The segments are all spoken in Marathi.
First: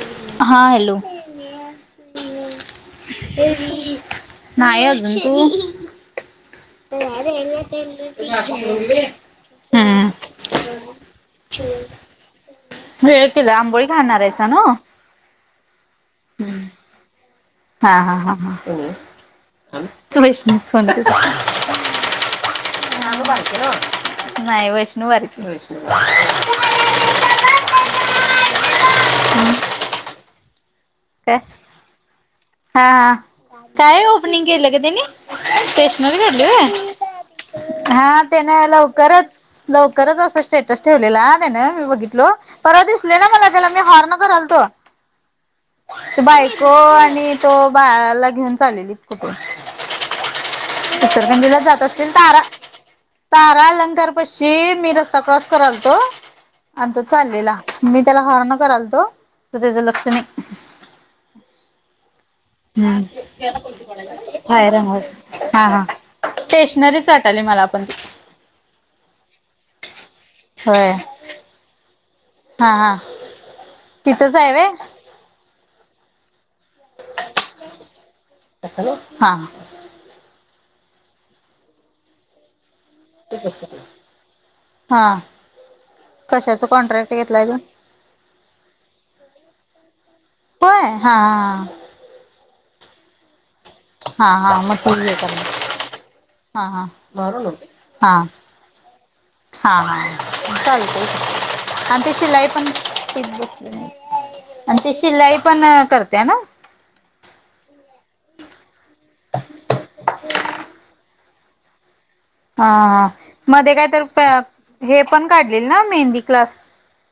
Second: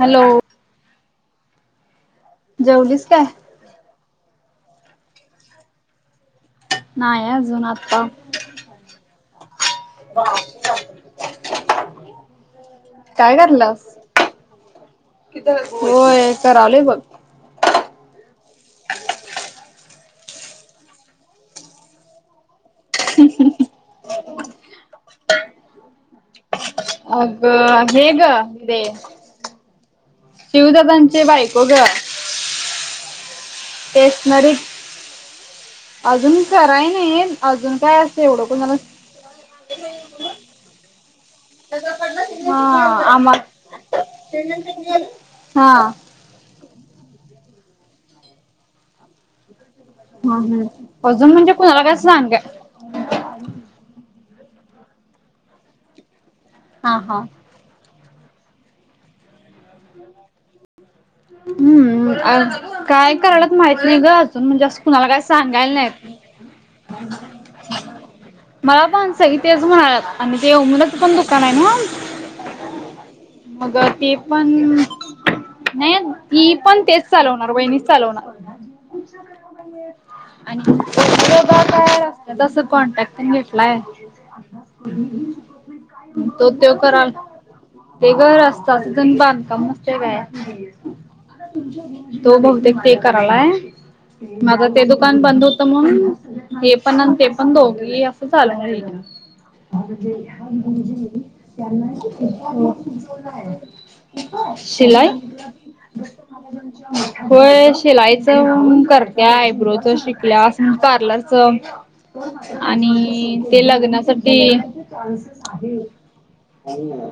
हॅलो? हां, हॅलो? जेवलीस काय? नाही अजून तू नाही अजून आता हम्म. भेळ काय केला करलास आंबोळी खाणार आहेचा ना. होय करालोय बघ. हा हा हा. [unintelligible] नाय वैष्णो बारकी. अगं हे गं वे शिव दादानं चे काय बायको गं. हा. काय ओपनिंग स्टेशनरी केलं क त्यांनी स्टेशनरी अजून काढली कराय वय, नाही अजून काय हा असं एवढं त्याने कोणाला लव करच लवकरच असं स्टेटस ठेवलेला त्याने मी बघितलो परवा हा दिसलेला आम मला त्याला मी हॉर्न हा. ते बायको आणि तो बाळाला घेऊन चालेली कुठून. अजून म्हणजे उचरखंडीला कुणाला जात काय असतील सांगा तारा तारा अलंकार पशी मी रस्ता क्रॉस करालतो हा आणि तो हा चाललेला. मी त्याला हॉर्न करालतो तर त्याचं लक्ष नाही. हम्म हम्म काय आह करायलात माहिती नाही गं अजून म्हणजे बाहेर असं कुणाला काही रंगवायचं हा सांगायला हा नाही. स्टेशनरीच वाटाली मला पण ती. मला पण सगळी तेच म्हणाल्यात आणि ते होय उमलाचं पण दुकान आहे ना. हा हा. मगं ती तिथंच पण आहे व्हय नाही ही पण तेच चालवणार वहिणीच चालवणार. हा आणि [inaudible] असतं तसं कॉन्टॅक्ट नीटला आहे हा त्या ते कराल. लाय गं ते गर असतात तून बांधता मस्त आहे बाय. होय हा तो बहुतेक ते करायलाय. हा हा हा हा माझं मग ते ती हे दुकान बंद करणार होतं म्हणून हा हे पण आन ते हा पण दोघी हा असं चालवणार आहे की. हा हा चालते की आणि ते शिलाई पण तीत बसले आहे आणि ते शिलाई पण करत्या ना. होय शिलाईचां अम करत्या आयब्रोचा शिकल्यास पार्लर चा हा आणि हा ते मध्ये काय तर लग्नासाठी हे पण काढलेल ना मेहंदी क्लास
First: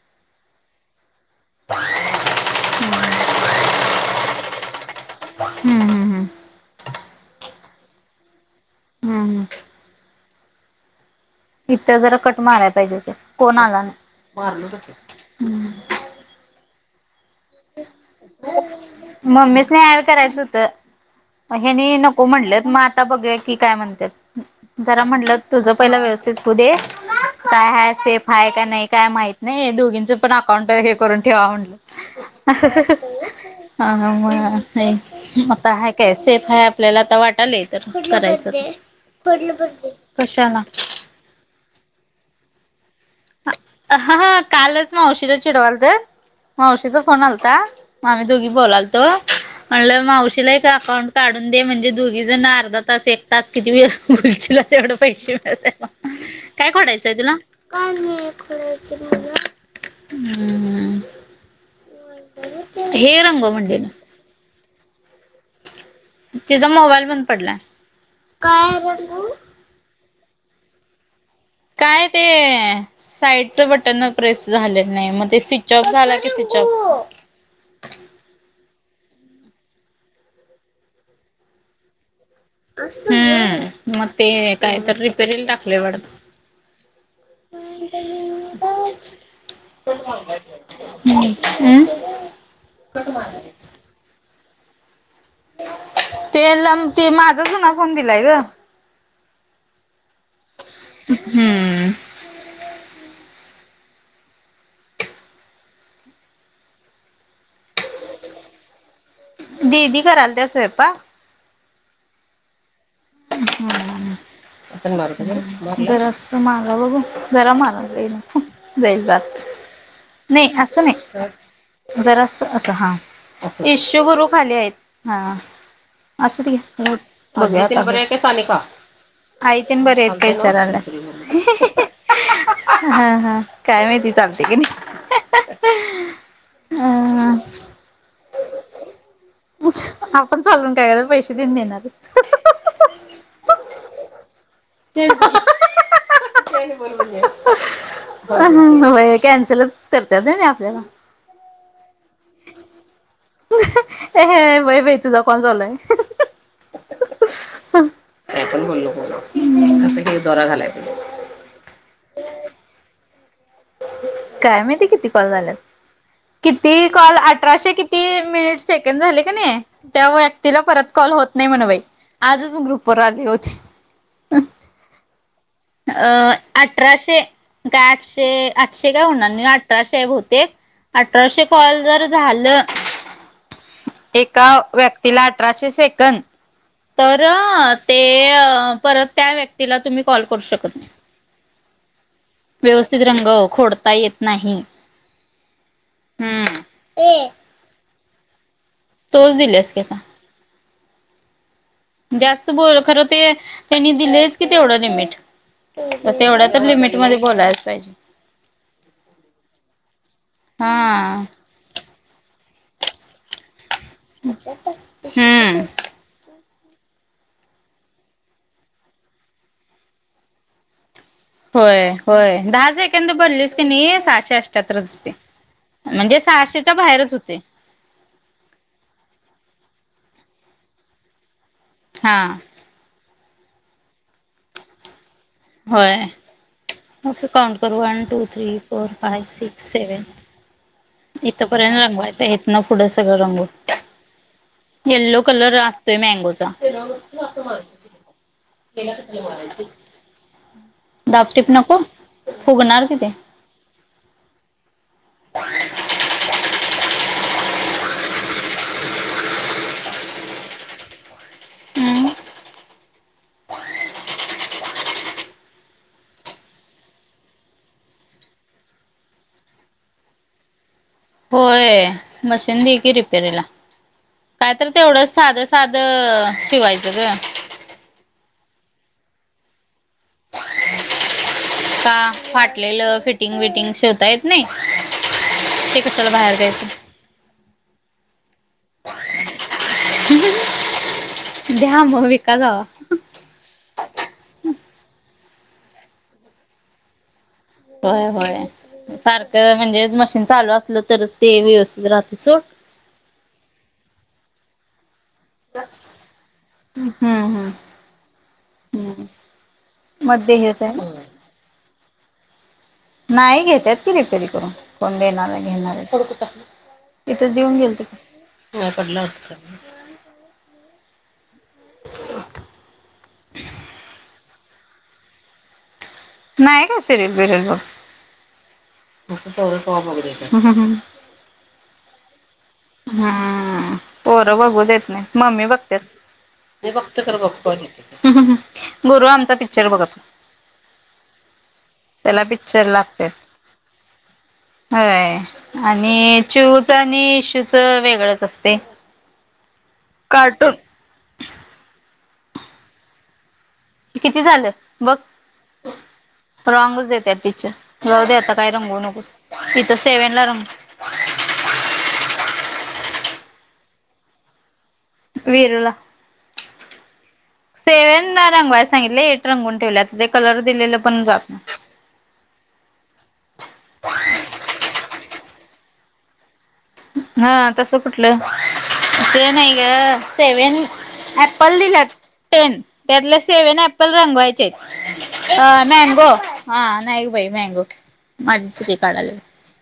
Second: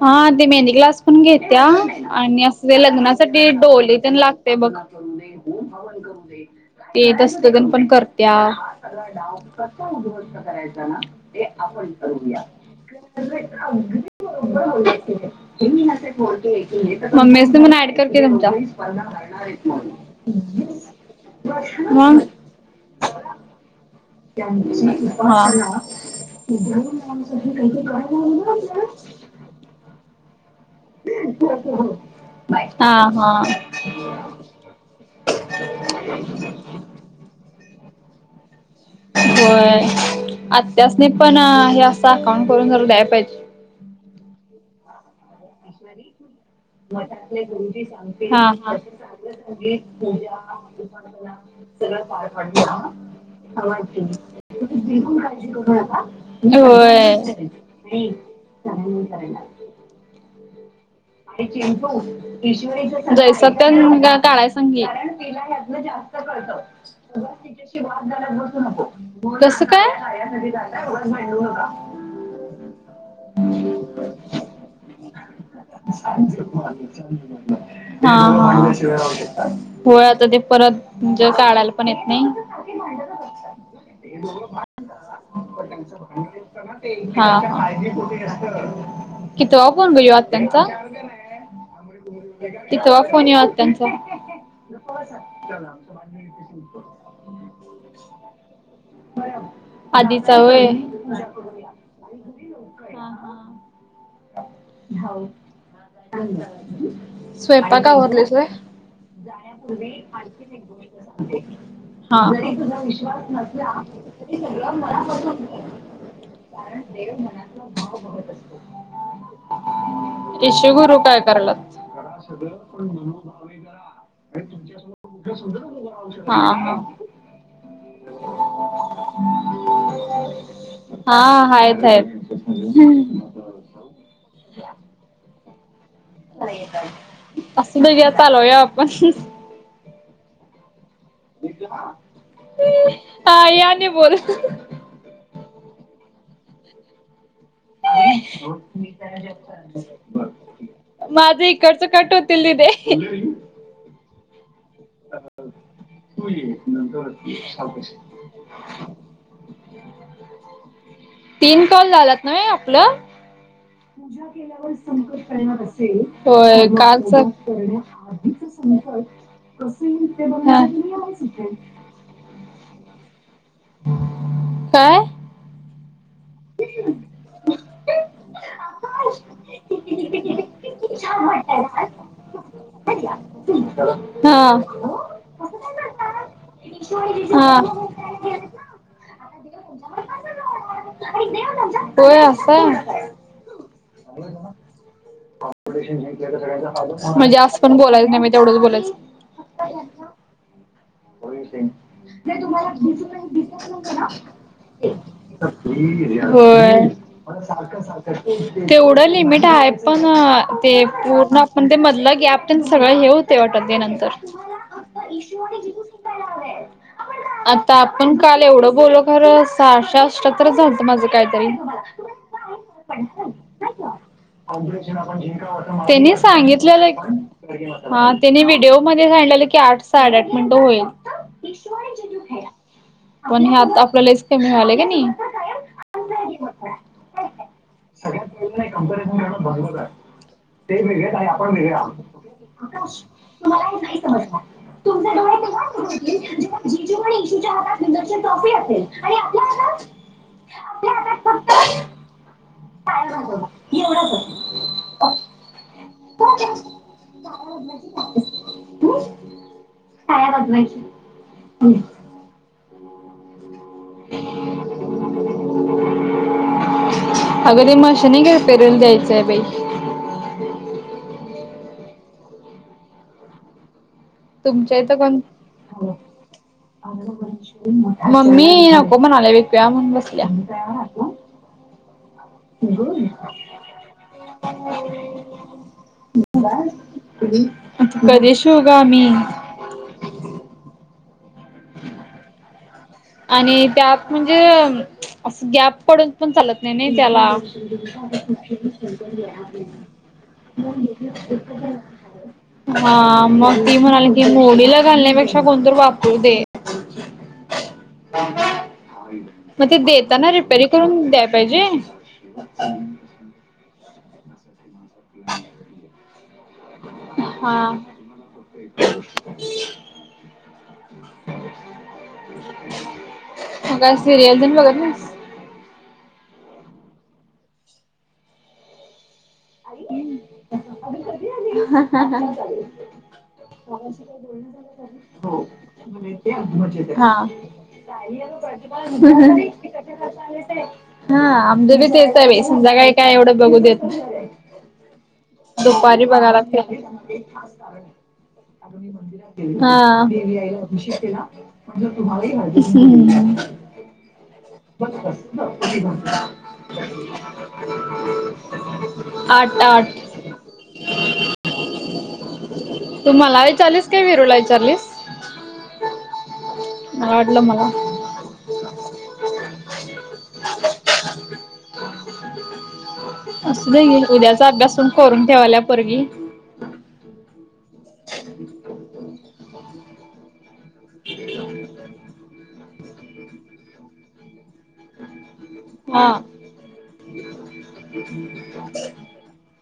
हा ते मेहंदी क् लास पण घेत्या आणि असं वे लग्नासाठी डोली तेन लागते बघ हम्म हम्म. हम्म ते येत तस्त गण पण करत्या. हम्म हम्म तो उगवष्ट करायचा ना. इथं जरा कट मारयला पाहिजे तेच कोण आला नाही. [unintelligible] मम्मीसे म्हणा ऍड करते तुमच्या. हेनी मग नको म्हणलेत म आता बघू या की काय म्हणत्यात. जरा म्हटलं हा तुझं पहिलं व्यवस्थित होऊ दे काय हाय सेफ आहे का नाही काय माहिती. नाही हे दोघींचं पण अकाउंट हे करून ठेवा म्हटलं. हा हा हा म हा हाय. आता ह काय सेफ आहे आपल्याला आता वाटालय तर करायचं. खोड नंबर दे! कशाला? नाही पण हे असं अकाउंट करून जर द्याय पाहिजे. हा हा कालच मावशील चिडवाल त. मावशीचा फोन आलता आम्ही हा, दोघी हा. बोलालतो म्हणलं मावशीला एक अकाउंट. काढून दे म्हणजे दोघी जण अर्धा तास एक तास किती खुर्चीला तेवढं पैसे मिळत. काय खोडायचंय तुला होय. [unintelligible] हे जय रंग म्हणले ना सत्यन काय सांग की. तिचा मोबाईल बंद पडलाय काय रंगू तस काय. नाही ते साईडच बटन प्रेस झालेलं नाही मग ते सि स्च ऑफ झाला की स्विच ऑफ. हा हा. होय आता ते परत म्हणजे काढायला पण येत नाही. म ते कायत रिपे हा हा. कितवा फोन ग ह्यो? त्यांचा हम्म कितवा फोन ह्यो आत्यांचा? ते लांब ते माझा जुना फोन दिलाय ग. [inaudible] आधीचावय. हम्म. हा हा स्वयंपाक आवरलीस व्होय. दीदी करालत्या स्वयंपाक. हा. जरासं मारा बघू जरा मरा लय नको. जाईलबात नाही इशू असं गुरु काय करायल्यात? नाहीत. जरा अस अस हा इशुगुरु खाली आहेत हा असू हा घ बघूया आता. सानिका. आई तेन बरी आहेत का हा हा आहेत विचारल्या. आहेत. हा काय माहिती चालते की नाही. अ असं दु घ्या चालवूया आपण. आपण चालून काय करायचं पैसे देऊन देणार. हा याने बोल. [unintelligible] कॅन्सलच करतात होय नहि आपल्याला. माझं इकडचं कट होतील दि देे. हे हे होय होय तुझा कॉल चालू आहे. का पण भोललो असं क दरा घालाय. तीन कॉल झालात नंवे आपलं. काय मीती किती कॉल झालेत होय किती कालच कॉल अठराशे किती. किती मिनिट सेकंड झाले का नाही त्या व्यक्तीला परत कॉल होत नाही म्हण बाई. आजच ग्रुपर आले होते. काय? अ अठराशे काय आठशे आठशे काय होणार नाही अठराशे हाय बहुतेक. अठराशे कॉल जर झालं. एका हा. व्यक्तीला अठराशे सेकंद, तर हा. ते परत त्या व्यक्तीला तुम्ही कॉल करू शकत नाही. होय असं आहे. व्यवस्थित रंगव, खोडता येत नाही. हम्म म्हणजे असज पण बोलायच नाही, मी तेवढंच बोलायचं तोच दिल्यास की आता [inaudible] जास्त बोल, खर ते त्यांनी दिलेयच कि तेवढं लिमिट. तेवढ्या तर होय. लिमिट मध्ये बोलायच पाहिजे तेवढं लिमिट आहे, पण ते हा पूर्ण आपण ते म्हधलं गॅप्प तेन सगळं हे होतय वाटत ते नंतर हम्म आता आपण काल एवढं बोलो खरं, सहाशे अष्ट्यातरच झालत माझं काय तरी होय होय दहा सेकंद भरलीस की नाही सहाशे [inaudible] अष्ट्याहत्तरच होते. त्यांनी म्हणजे सहाशेच्या सांगितलेलं [inaudible] बाहेरच होते हा, त्याने व्हिडिओ मध्ये सांगलेलं की, आठ साडेआठ मिनिटं होईल. हां. पण हे आता आपल लईच कमी व्हालय क नई? होय, अस काउंट करू, one, two, three, four, five, six, seven इथपर्यंत रंगवायचं, इथनं पुढं सगळं रंग [unintelligible] येल्लो कलर असतोय, मँगोचा. दापटिप नको, फुगणार की ते की एवढासाच [inaudible] [unintelligible] [inaudible] [unintelligible] [inaudible] हम्म [unintelligible] [inaudible] अग ते मशीन एक [unintelligible] द्यायचंय बाई होय, मशीन दे की रिपेरीला. काय तर तुमच्या इथं तेवढंच, कोण साधं-साध शिवायचं ग. मम्मी नको म्हणाल्या बाई, विकूया म्हणून बसल्या का? फाटलेलं, फिटिंग विटिंग, शिवता येत नाही? ते कशाला बाहेर द्यायचं कधी शिवू ग आम्ही? द्या मग, विका जावा. आणि त्यात म्हणजे, अस गॅप पडून पण चालत नाही ना त्याला. होय होय सारखं म्हणजे मशीन चालू असलं तरच ते व्यवस्थित राहते सोड. [unintelligible] [inaudible] हा, मग ती म्हणाल्या की, मोडीला घालण्यापेक्षा कोण तरी वापरु दे. हम्म हम्म. मग ते मग देताना ते हेच रिपेरी आहे करून द्याय पाहिजे? नाही घेत्यात की, रिपेरी करून. कोण देणार ये घेणार आहे, [unintelligible] इथं देऊन हा. गेलत, पडलं मग काय, सिरियल तेन बघत नाहीस? नाही काय, सिरयल बिरयल ब बघत. तेवढं कवा बगूदे [unintelligible] [inaudible] हा. [unintelligible] हम्म पोरं बघू देत नाहीत मम्मी बघत्यात. मी बघतो खरं बघतो गुरु आमचा पिक्चर बघत हां आमचबी तेच त्याला हाय बाई. पिक्चर संध्याकाळी लागत्यात. काय एवढं बघू देत नाई. होय. दुपारी आणि बघा लागते चिऊच हां. आणि इशूच वेगळंच असते. कार्टून किती झालं [unintelligible] [unintelligible] रॉंगगच देत्यात टीचर जाऊ दे आता काय नको म्हणू. आट-आट. तु मला ईचारलीस का विरूला ईचारलीस? विरूला मला वाटलं मला सेवन रंगवा सांगितलं एट रंगून ठेवल्या ते कलर दिलेलं पण ग [inaudible] असंल हील उद्याचा अभ्यासून करून ठेवायल्या पोरगी. हा तस कुठलं ते नाही ग सेवेन ॲप्पल दिल्यात टेन त्यातला सेव्हन ॲप्पल रंगवायच अ मँगो हा हा नाही बाई मँगो माझी चुकी काढालात [inaudible] [inaudible]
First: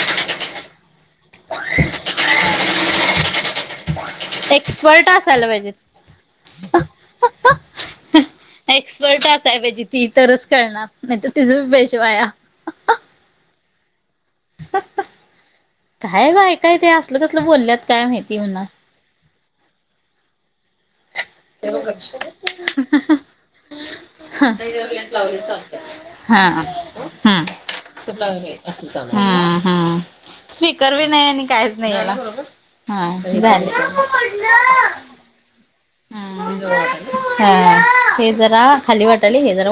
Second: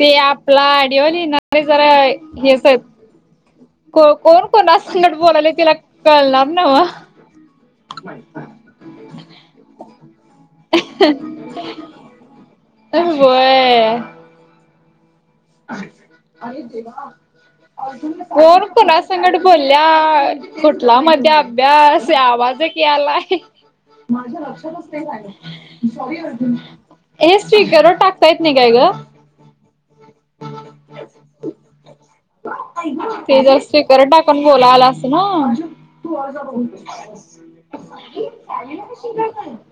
ते आपला आडिओलीे जरा हे तोय को कोण कोणा एक्सपर्ट संगर असायला बोलाले तिला पाहिजेत. कळत न लाभ नव्ह वा एक्सपर्ट असाय पाहिजे ती तरच करणार नाही तर तिची पेशवाया होय. काय बायकाय ते असलं कसलं बोलल्यात काय माहिती म्हणा. संकट बोलल्या कुठला मध्ये अभ्यास या लेस आवाज क आलाय [unintelligible] लावले चालते हा हेच स्वीकर वर टाकता येत नाही हम्म काय असं ग? चाल हम्म हम्म स्पी करवी नाही आणि काहीच नाही याला हा ते जर झालं. स्पीकर टाकून हा [unintelligible]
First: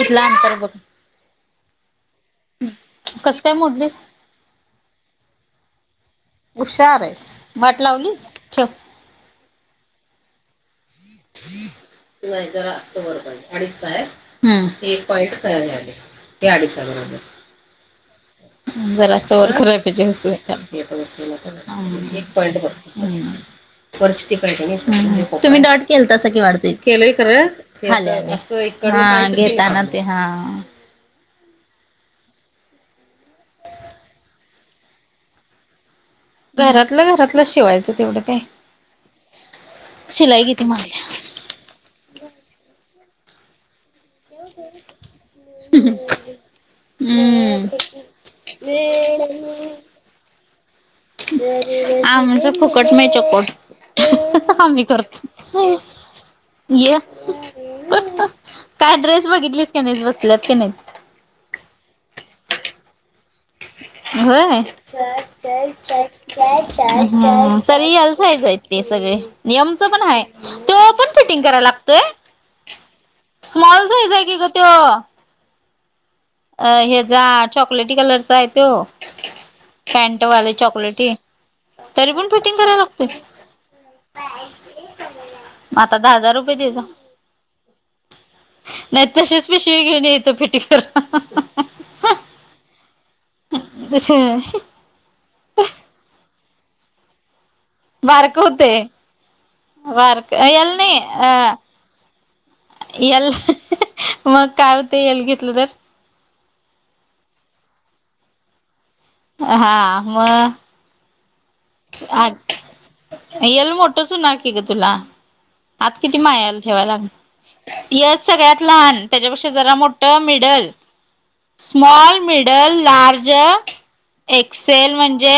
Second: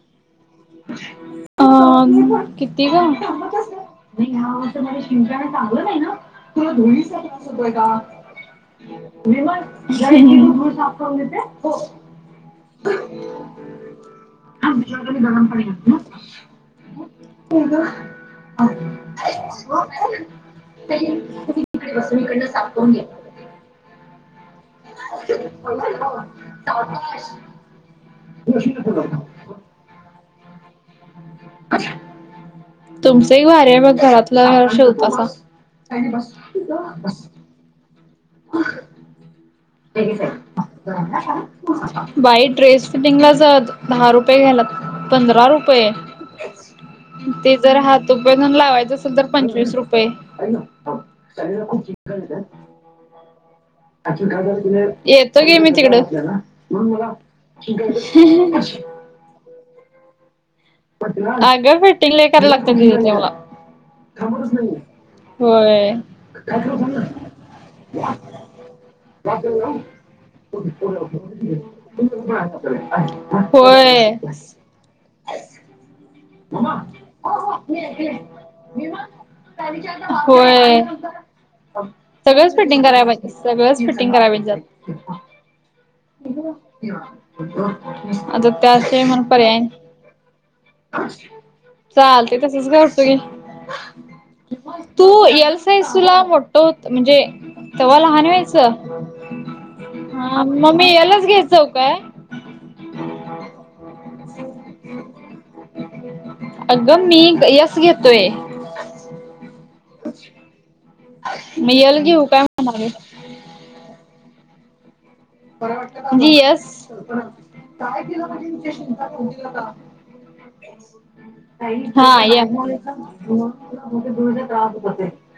इथला अंतर बघ. अ म किती ग? कसं काय मोडलीस नाही हा असं मला शिंकाण चांगलं नाही ना तुला हुशार धुणीचा आहेस त्रास होतय वाट का? लावलीस ठेव [unintelligible] नाही जरा अस वर पाहिजे अडीच आहे हं एक पॉईन्ट खाली आले ते अडीच आहे बरोबर. [unintelligible] जरास [unintelligible] एक पॉईंट [unintelligible] वरची टिक तुम्ही डॉट केलतासं की वाढतय केलंय खरं. हा घेताना ते हा. [inaudible] तुमचं एक वार वर घरातलं शेवतसा? घरातलं घरातलं शिवायचं तेवढं काय शिलाई किती महाग य. बाई ड्रेस फिटिंगलाच जर दहा रुपये घ्यालात पंधरा रुपये ते जर हात हम्म तुपे चन लावायचं असेल तर पंचवीस रुपये. आमच फुकट नाय चकोट आम्ही करत येतो गे मी तिकडं. ये काय ड्रेस बघितलीस? त्यांनीच बसल्यात की नाहीत. अगं फिटिंग लय करायला लागतय [unintelligible] ह [inaudible] होय होय. हा तरी एल साईजयेत. ते सगळे नि एमचा पण आहे तो पण फिटिंग करायला लागतोय? स्मॉल होय साईज हाय की ग त्यो. अ ह्याजा चॉकलेटी कलरचा आहे तो. पॅन्टवाले होय. चॉकलेटी तरी पण सगळंच करायला फिटिंग कराय लागतोय पाहिजे सगळंच फिटिंग कराय पाहिजे. मग आता दहा हजार रुपये द्यायचा आता त्याशिवाय नाही म्हण तशीच पर्याय पिशवी घेऊन येतो फिटिंग चालते तसच घालता येईल. करून तू यल साईस तुला मोठो म्हणजे तव्हा लहान बारक व्हयचं होतय बारक मग एल मी नाही एलच घेत अ जाऊ काय? एल मग काय होते एल घेतलं तर अगं मी एक यस घेतोय. ह [inaudible] अहा म म यल घेऊ का? [unintelligible] येल मोठच होणार की ग तुला आत किती म्हणजे माया यस ठेवाया लाग येस सगळ्यात लहान त्याच्यापेक्षा जरा मोठ मिडल हा स्मॉल या मिडल लार्ज एक्सेल म्हणजे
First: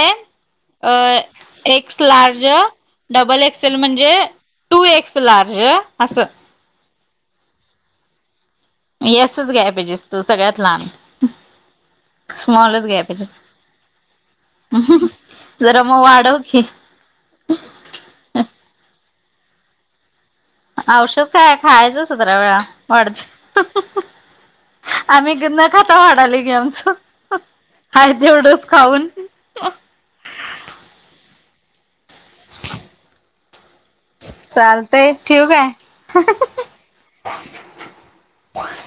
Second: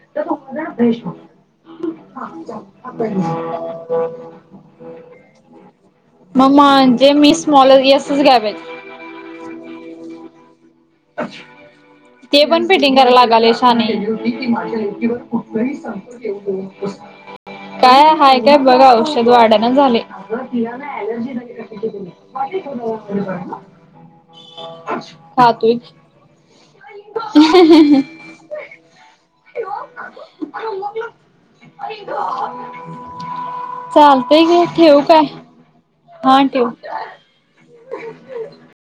अ एक्स लार्ज डबल एक्सेल म्हणजे टू एक्स लार्ज असं मग म्हणजे मी स्मॉल येसच घ्यावेत. येसच घ्याया पाहिजेस तू सगळ्यात लहान. ते पण स्मॉलच फिटिंग घ्याय करायला पाहिजेस लागेल शाने. जरा मग वाढव की काय हाय काय बघा औषध वाढेना झाले. आ ति औषध अलर्जी काय खायचं [unintelligible] सतरा वेळा वाढच हा तूय [unintelligible] आता वाढायले की आमचं आहे तेवढंच खाऊन ग मग [unintelligible] चालतंय की ओ ठेवू चालतंय का? काय? हा ठेव. [inaudible]